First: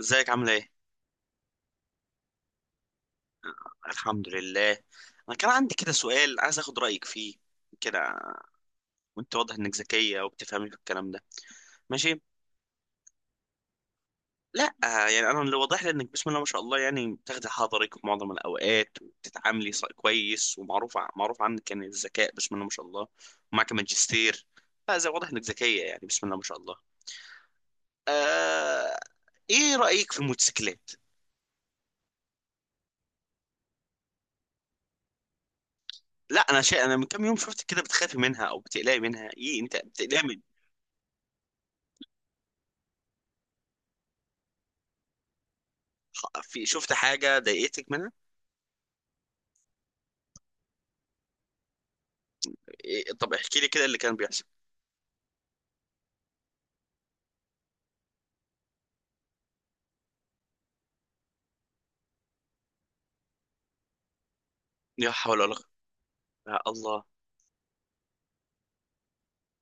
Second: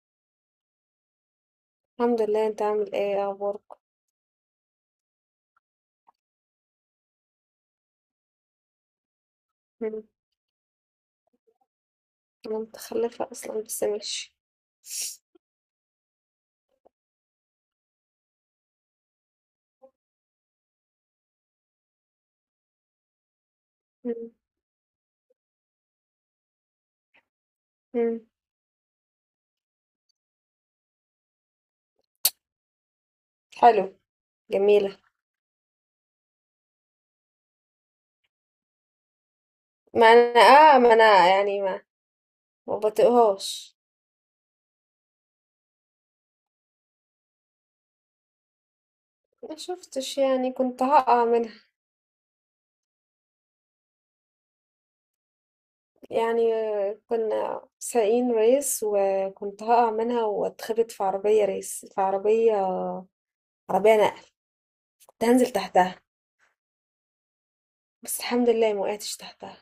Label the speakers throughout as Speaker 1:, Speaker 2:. Speaker 1: ازيك؟ عامله ايه؟
Speaker 2: الحمد لله. انت عامل ايه؟ ايه اخبارك؟
Speaker 1: الحمد لله. انا كان عندي كده سؤال عايز اخد رايك فيه كده. وانت واضح انك
Speaker 2: مم.
Speaker 1: ذكيه وبتفهمي في الكلام ده. ماشي.
Speaker 2: انا متخلفة اصلا، بس ماشي.
Speaker 1: لا يعني انا اللي واضح لي انك بسم الله ما شاء الله يعني بتاخدي حضرك في معظم الاوقات وبتتعاملي كويس، معروف عنك يعني الذكاء بسم الله ما شاء الله. ومعك
Speaker 2: مم.
Speaker 1: ماجستير. فزي واضح انك ذكيه يعني بسم الله ما شاء الله.
Speaker 2: مم.
Speaker 1: آه... ايه رايك في الموتوسيكلات؟
Speaker 2: حلو. جميلة.
Speaker 1: لا انا من كام يوم شفت كده بتخافي منها او بتقلقي منها، ايه انت بتقلقي؟
Speaker 2: ما انا يعني ما بطيقهاش.
Speaker 1: في شفت حاجة ضايقتك منها؟
Speaker 2: ما شفتش، يعني كنت هقع منها.
Speaker 1: إيه، طب احكي لي كده اللي كان بيحصل.
Speaker 2: يعني كنا سايقين ريس، وكنت هقع منها واتخبط في عربية ريس، في عربية نقل.
Speaker 1: لا
Speaker 2: كنت
Speaker 1: حول
Speaker 2: هنزل
Speaker 1: ولا قوة.
Speaker 2: تحتها،
Speaker 1: يا الله.
Speaker 2: بس الحمد لله ما وقعتش تحتها.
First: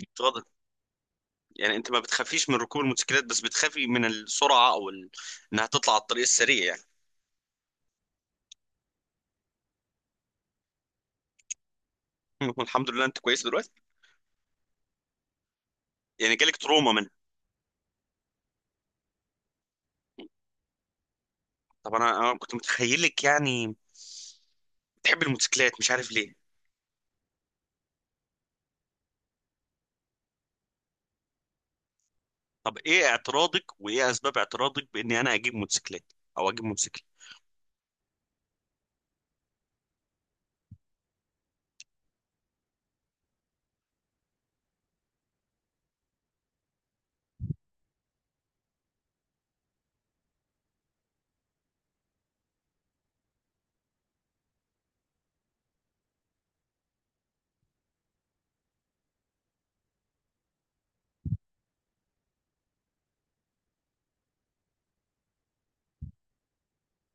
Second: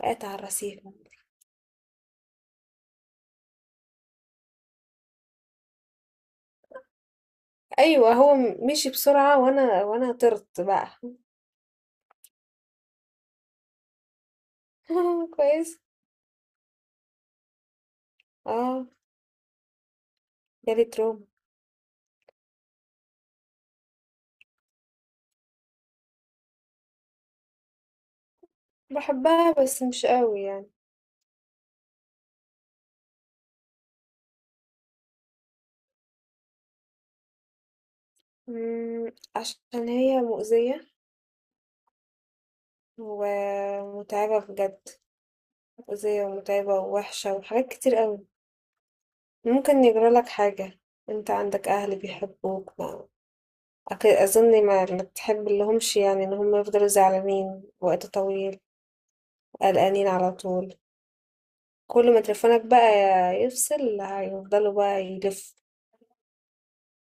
Speaker 2: وقعت على
Speaker 1: اتفضل.
Speaker 2: الرصيف.
Speaker 1: يعني انت ما بتخافيش من ركوب الموتوسيكلات بس بتخافي من السرعة او انها تطلع على الطريق السريع يعني.
Speaker 2: ايوه، هو مشي بسرعة، وانا طرت بقى.
Speaker 1: الحمد لله انت كويس دلوقتي.
Speaker 2: كويس.
Speaker 1: يعني جالك تروما منها؟
Speaker 2: اه، جالي تروما.
Speaker 1: طب انا كنت متخيلك يعني بتحب الموتوسيكلات مش عارف ليه.
Speaker 2: بحبها بس مش قوي يعني.
Speaker 1: طب ايه اعتراضك وايه اسباب اعتراضك باني انا اجيب موتوسيكلات او اجيب موتوسيكل؟
Speaker 2: عشان هي مؤذية ومتعبة بجد. مؤذية ومتعبة ووحشة وحاجات كتير قوي. ممكن يجرى لك حاجة. انت عندك اهل بيحبوك. ما اظن ما بتحب لهمش، يعني ان هم يفضلوا زعلانين وقت طويل، قلقانين على طول. كل ما تليفونك بقى يفصل، هيفضلوا بقى يلف.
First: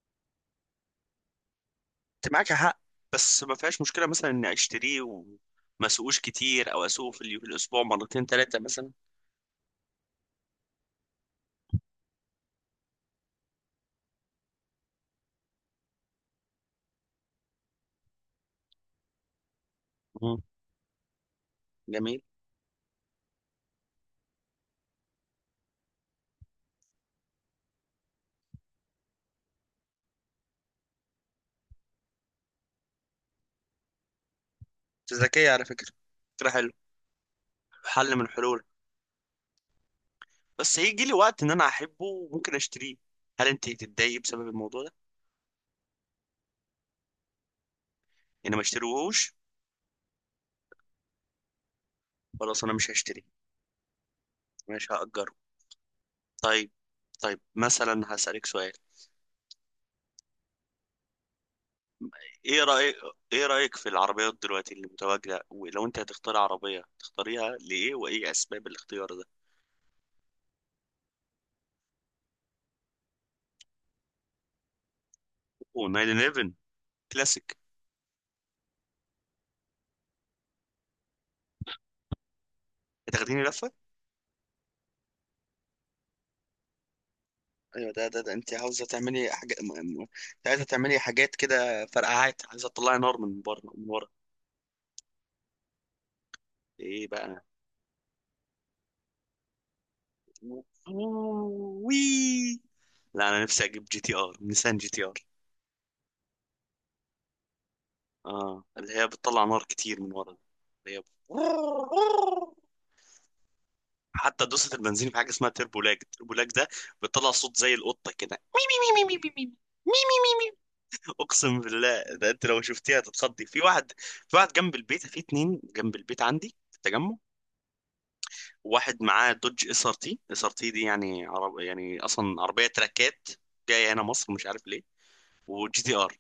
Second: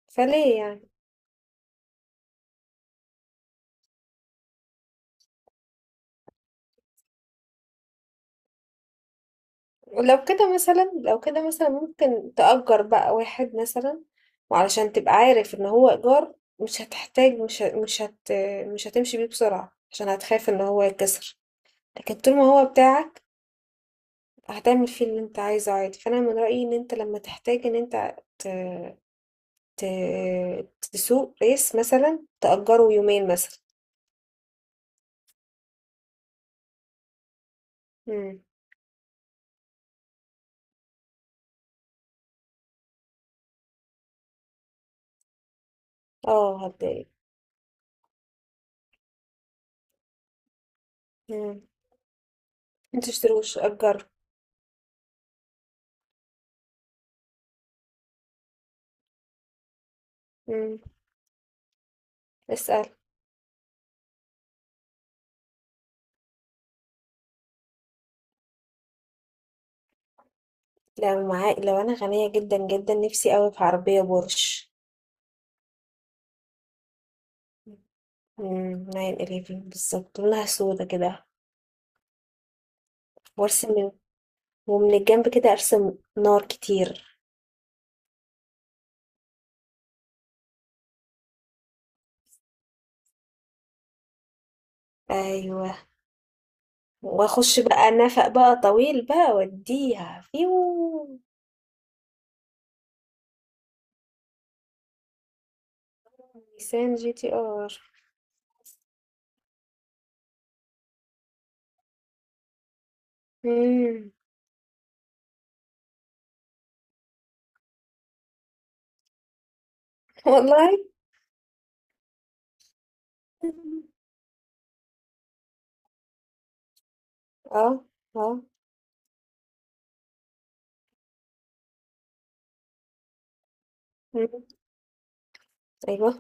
Speaker 2: فليه يعني؟
Speaker 1: انت معاك حق. بس ما فيهاش مشكلة مثلا اني اشتريه وما اسوقوش كتير او اسوقه في الاسبوع مرتين ثلاثة مثلا.
Speaker 2: لو كده مثلا ممكن تأجر بقى واحد مثلا، وعلشان تبقى عارف ان هو إيجار مش هتحتاج. مش ه- مش هت مش هتمشي بيه بسرعة، عشان
Speaker 1: مم.
Speaker 2: هتخاف ان هو يتكسر. لكن
Speaker 1: جميل.
Speaker 2: طول ما هو بتاعك، هتعمل فيه اللي انت عايزه عادي. فانا من رأيي ان انت لما تحتاج ان انت ت... تسوق ريس مثلا، تأجره يومين مثلا.
Speaker 1: انت ذكية على فكرة. فكرة حلوة. حل من
Speaker 2: مم.
Speaker 1: الحلول. بس هيجي لي وقت ان انا احبه وممكن اشتريه. هل انت تتضايقي بسبب الموضوع ده؟
Speaker 2: اه، هتضايق.
Speaker 1: يعني ما اشتريهوش.
Speaker 2: مم.
Speaker 1: خلاص انا مش هشتري.
Speaker 2: متشتروش، أجره.
Speaker 1: مش هأجره. طيب. طيب مثلا هسألك سؤال.
Speaker 2: مم.
Speaker 1: ايه
Speaker 2: اسأل.
Speaker 1: رأيك؟ ايه رأيك في العربيات دلوقتي اللي متواجدة، ولو انت هتختار عربية تختاريها ليه وايه اسباب الاختيار ده؟
Speaker 2: لو انا غنية جدا جدا، نفسي قوي في عربية بورش.
Speaker 1: و911 كلاسيك.
Speaker 2: 911 بالظبط، لونها سودا كده.
Speaker 1: هتاخديني لفة؟
Speaker 2: وارسم من، ومن الجنب كده ارسم نار كتير.
Speaker 1: ايوه ده انت عاوزه تعملي حاجه عايزه تعملي حاجات كده، فرقعات، عايزه تطلعي نار من بره من ورا؟
Speaker 2: ايوه.
Speaker 1: ايه بقى؟
Speaker 2: واخش بقى نفق بقى طويل بقى واديها فيو.
Speaker 1: وي. لا انا نفسي اجيب جي تي ار، نيسان جي تي ار.
Speaker 2: نيسان جي تي ار.
Speaker 1: اه اللي هي بتطلع نار كتير من ورا. اللي هي
Speaker 2: مم.
Speaker 1: حتى دوسة البنزين في حاجه اسمها تربو لاج، التربو لاج ده بتطلع صوت زي القطه كده.
Speaker 2: والله.
Speaker 1: اقسم بالله، ده انت لو شفتيها تتخضي. في واحد جنب البيت، في اتنين جنب البيت عندي في التجمع.
Speaker 2: اه. اه.
Speaker 1: واحد معاه دوج اس ار تي دي، يعني عرب يعني اصلا عربيه تراكات جايه هنا
Speaker 2: مم.
Speaker 1: مصر مش عارف ليه. وجي تي
Speaker 2: ايوه.
Speaker 1: ار.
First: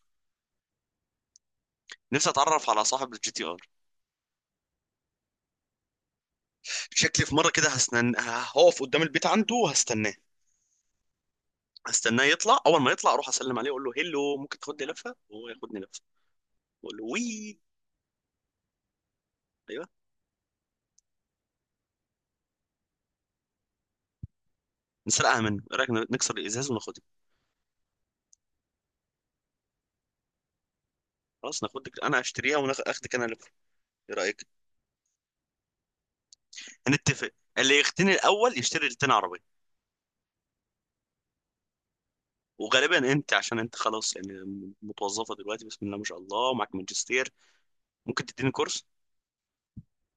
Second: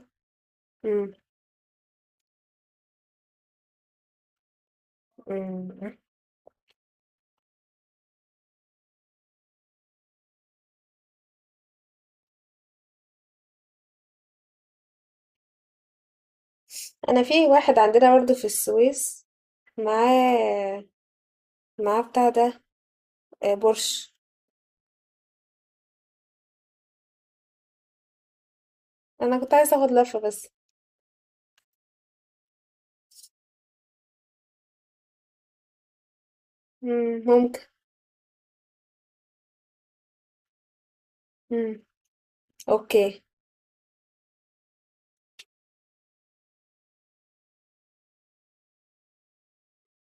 Speaker 2: مم.
Speaker 1: نفسي اتعرف على صاحب الجي تي ار.
Speaker 2: مم.
Speaker 1: شكلي في مره كده هستنى، هقف قدام البيت عنده وهستناه. يطلع، اول ما يطلع اروح اسلم عليه اقول له هيلو، ممكن تاخدني لفه، وهو ياخدني لفه. اقول له
Speaker 2: انا في
Speaker 1: وي.
Speaker 2: واحد عندنا برضه في السويس.
Speaker 1: ايوه.
Speaker 2: معاه معاه بتاع ده. بورش.
Speaker 1: نسرقها منه، ايه رايك نكسر الازاز وناخدها؟
Speaker 2: انا كنت عايزه اخد لفه بس.
Speaker 1: خلاص ناخدك، انا اشتريها وناخدك انا لفه. ايه رايك؟ هنتفق.
Speaker 2: ممكن.
Speaker 1: اللي يختني الاول يشتري التاني عربيه.
Speaker 2: مم.
Speaker 1: وغالبا
Speaker 2: اوكي.
Speaker 1: انت، عشان انت خلاص يعني متوظفه دلوقتي بسم الله ما شاء الله ومعاك ماجستير. ممكن تديني كورس؟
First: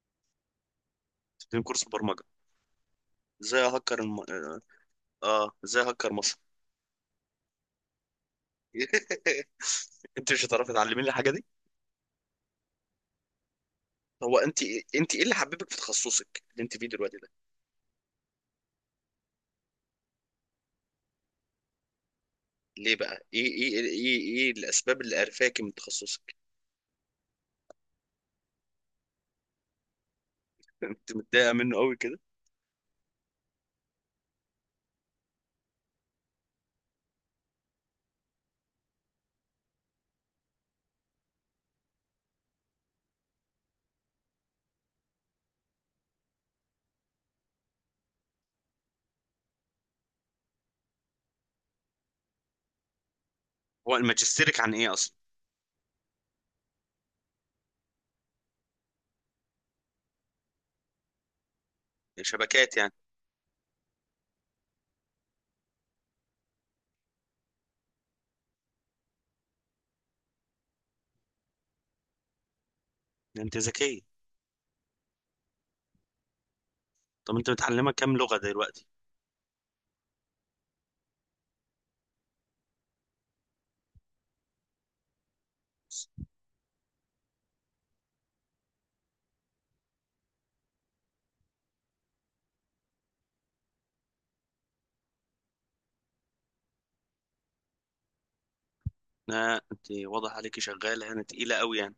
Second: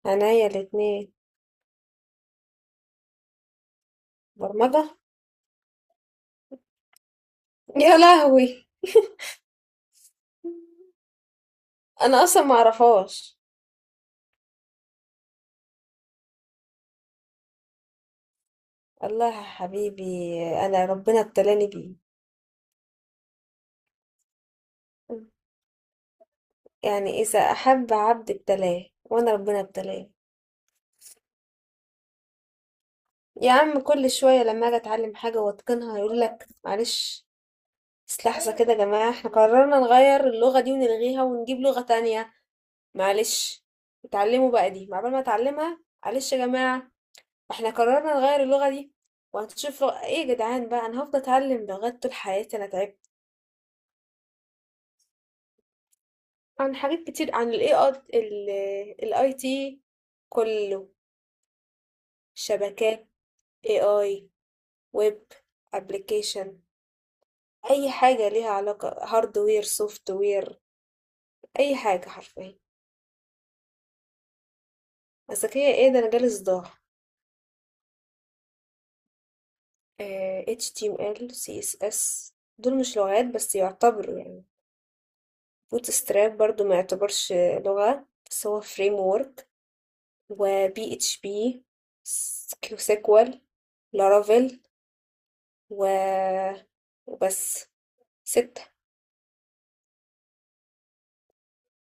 Speaker 2: عينيا الاتنين.
Speaker 1: تديني كورس برمجه. ازاي اهكر الم...
Speaker 2: برمجه.
Speaker 1: اه ازاي اهكر مصر؟
Speaker 2: يا لهوي.
Speaker 1: انت مش هتعرفي تعلميني الحاجه دي.
Speaker 2: انا اصلا ما اعرفهاش.
Speaker 1: هو انت إيه، انت ايه اللي حببك في تخصصك اللي انت فيه دلوقتي ده؟
Speaker 2: الله يا حبيبي. انا ربنا ابتلاني بيه.
Speaker 1: ليه بقى، ايه الاسباب اللي قرفاكي من تخصصك؟
Speaker 2: يعني اذا احب عبد ابتلاه، وانا ربنا ابتلاه.
Speaker 1: انت متضايقه منه قوي كده.
Speaker 2: يا عم كل شويه لما اجي اتعلم حاجه واتقنها، يقول لك: معلش، بس لحظه كده يا جماعه، احنا قررنا نغير اللغه دي ونلغيها ونجيب لغه تانية. معلش، اتعلموا بقى دي عقبال ما اتعلمها. معلش يا جماعة، احنا قررنا نغير اللغة دي، وهتشوف لغة ايه يا جدعان بقى. انا هفضل اتعلم لغات طول حياتي، انا تعبت.
Speaker 1: هو ماجستيرك عن ايه اصلا؟
Speaker 2: عن حاجات كتير، عن ال الاي تي كله.
Speaker 1: يعني شبكات يعني؟
Speaker 2: شبكات، AI، ويب، ابلكيشن، اي حاجة ليها علاقة، هاردوير سوفت وير، اي حاجة حرفيا.
Speaker 1: انت ذكيه.
Speaker 2: بس هي ايه ده، انا جالي صداع.
Speaker 1: طب انت متعلمه كام لغه دلوقتي؟
Speaker 2: HTML CSS دول مش لغات بس، يعتبروا يعني. بوت ستراب برضو ما يعتبرش لغة، بس هو فريم وورك. و بي اتش بي، كيو سيكوال، لارافيل، و وبس. 6.
Speaker 1: لا انت واضح عليكي شغاله هنا تقيله قوي يعني.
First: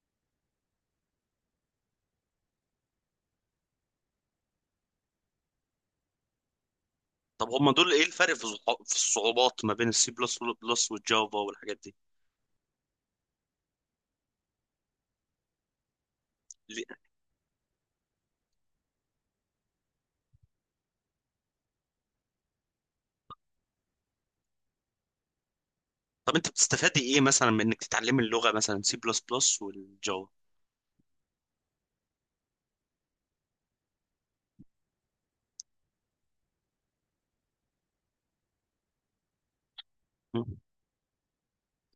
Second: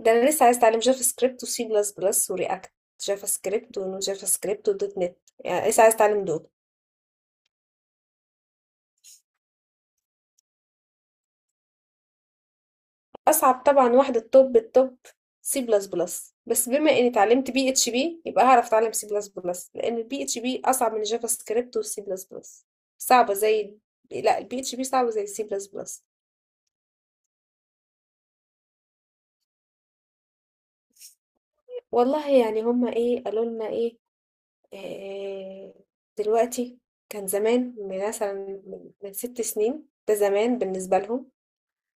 Speaker 2: ده انا لسه عايز اتعلم جافا سكريبت وسي بلس بلس ورياكت. جافا سكريبت ونو جافا سكريبت ودوت نت يعني لسه عايز اتعلم دول.
Speaker 1: طب هما دول ايه الفرق في في الصعوبات ما بين السي بلس بلس والجافا والحاجات دي؟
Speaker 2: أصعب طبعا واحدة، التوب التوب، سي بلس بلس. بس
Speaker 1: ليه؟
Speaker 2: بما إني اتعلمت بي اتش بي، يبقى هعرف أتعلم سي بلس بلس، لأن البي اتش بي أصعب من جافا سكريبت والسي بلس بلس. صعبة زي لا، البي اتش بي صعبة زي السي بلس بلس.
Speaker 1: طب انت بتستفادي ايه مثلا من انك تتعلمي اللغه مثلا سي بلس بلس والجافا؟
Speaker 2: والله يعني هما إيه قالوا لنا إيه؟ آه، دلوقتي. كان زمان، من مثلا، من 6 سنين، ده
Speaker 1: مم.
Speaker 2: زمان بالنسبة لهم.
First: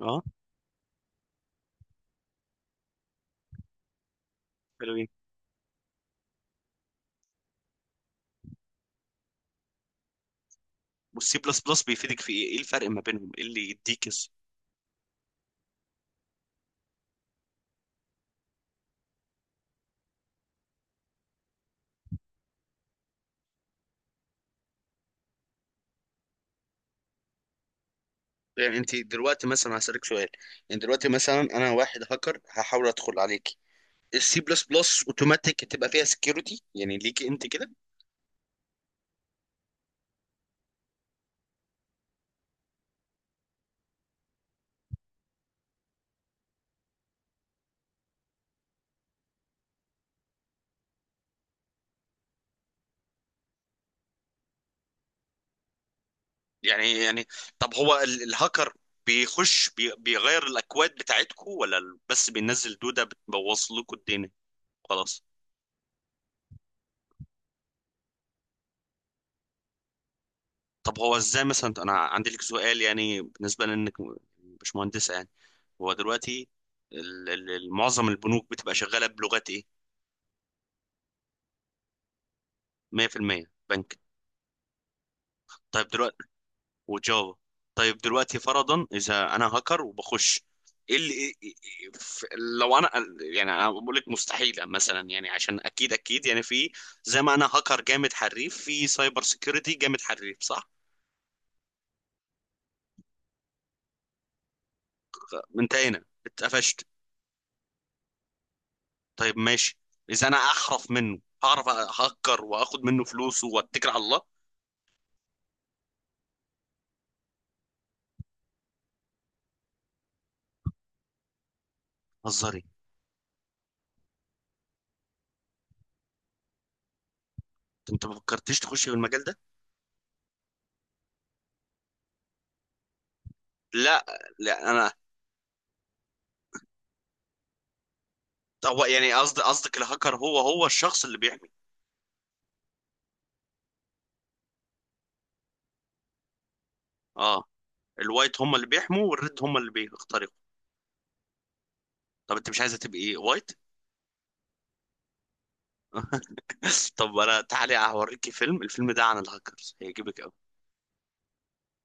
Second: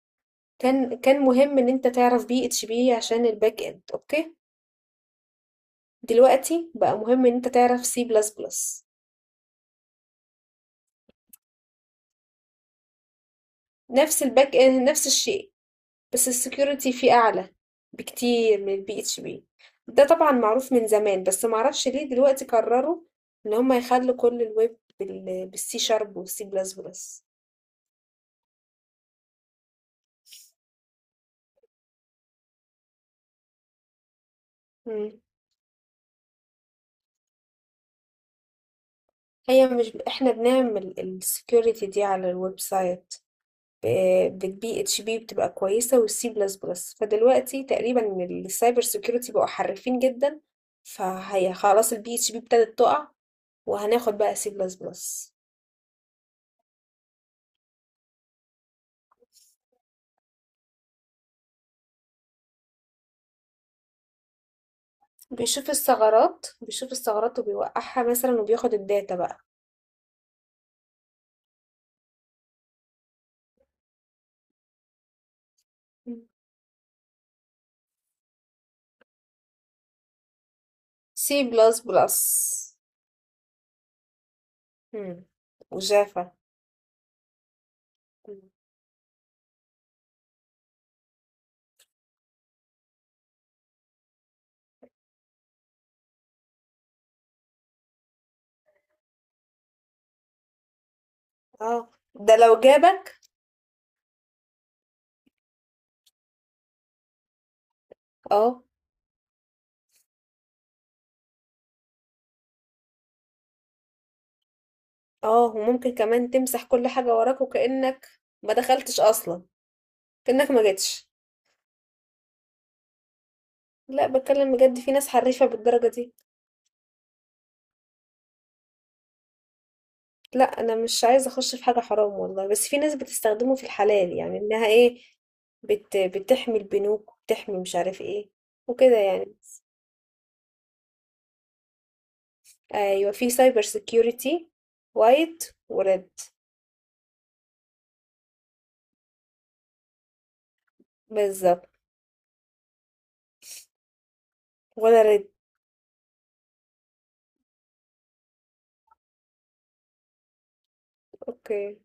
Speaker 1: اه.
Speaker 2: كان مهم إن أنت تعرف بي اتش بي عشان الباك إند، أوكي.
Speaker 1: حلوين.
Speaker 2: دلوقتي بقى مهم إن أنت تعرف سي بلس بلس.
Speaker 1: والسي بلس بلس بيفيدك في ايه الفرق ما بينهم، ايه اللي يديك
Speaker 2: نفس الباك اند، نفس الشيء، بس السكيورتي فيه اعلى بكتير من البي اتش بي. ده طبعا معروف من زمان، بس معرفش ليه دلوقتي قرروا ان هم يخلوا كل الويب بالسي شارب والسي بلس بلس.
Speaker 1: يعني انت دلوقتي مثلا هسألك سؤال. يعني دلوقتي مثلا انا واحد هاكر هحاول ادخل عليك، السي بلس بلس
Speaker 2: مم.
Speaker 1: اوتوماتيك تبقى فيها سكيورتي يعني ليكي انت كده؟
Speaker 2: هي مش احنا بنعمل السكيورتي دي على الويب سايت؟ بالبي اتش بي بتبقى كويسه، والسي بلس بلس فدلوقتي تقريبا السايبر سكيورتي بقوا حرفين جدا، فهي خلاص البي اتش بي ابتدت تقع، وهناخد بقى سي بلس بلس.
Speaker 1: يعني طب هو الهاكر بيغير الاكواد بتاعتكم، ولا بس بينزل دودة بتبوظ لكم الدنيا؟ خلاص.
Speaker 2: بيشوف الثغرات، بيشوف الثغرات وبيوقعها مثلا، وبياخد الداتا بقى.
Speaker 1: طب هو ازاي مثلا، انا عندي لك سؤال يعني، بالنسبة لانك مش مهندسة يعني. هو
Speaker 2: مم.
Speaker 1: دلوقتي معظم البنوك بتبقى شغالة بلغات ايه؟
Speaker 2: سي بلس بلس
Speaker 1: 100% بنك. طيب.
Speaker 2: وجافا.
Speaker 1: وجافا. طيب. دلوقتي
Speaker 2: مم.
Speaker 1: فرضا اذا انا هاكر وبخش، ايه اللي إيه، ف- لو انا يعني، انا بقول لك مستحيله مثلا يعني، عشان اكيد اكيد يعني، في زي ما انا هاكر جامد حريف في سايبر سيكيورتي جامد حريف، صح؟
Speaker 2: اه. ده لو جابك.
Speaker 1: انت هنا اتقفشت.
Speaker 2: اه.
Speaker 1: طيب ماشي. اذا انا احرف منه هعرف اهكر واخد منه فلوسه واتكل على الله.
Speaker 2: اه، وممكن كمان تمسح كل حاجة وراك، وكأنك ما دخلتش أصلا، كأنك ما جيتش.
Speaker 1: هزاري؟
Speaker 2: لا، بتكلم بجد، في ناس حريفة بالدرجة دي.
Speaker 1: انت ما فكرتش تخش في المجال ده؟
Speaker 2: لا، أنا مش عايزة أخش في حاجة حرام والله، بس في ناس بتستخدمه في
Speaker 1: لا.
Speaker 2: الحلال يعني، إنها
Speaker 1: لا انا.
Speaker 2: إيه، بتحمي البنوك وبتحمي مش عارف إيه
Speaker 1: هو
Speaker 2: وكده
Speaker 1: يعني
Speaker 2: يعني.
Speaker 1: قصدك الهاكر هو الشخص اللي بيحمي؟
Speaker 2: ايوه، في سايبر سيكيورتي، وايت وريد.
Speaker 1: اه. الوايت هم اللي بيحموا والريد هم اللي بيخترقوا.
Speaker 2: بالظبط.
Speaker 1: طب انت مش عايزه تبقي وايت؟
Speaker 2: ولا ريد.
Speaker 1: طب انا تعالي هوريكي الفيلم ده عن الهاكرز هيعجبك قوي.
Speaker 2: اوكي.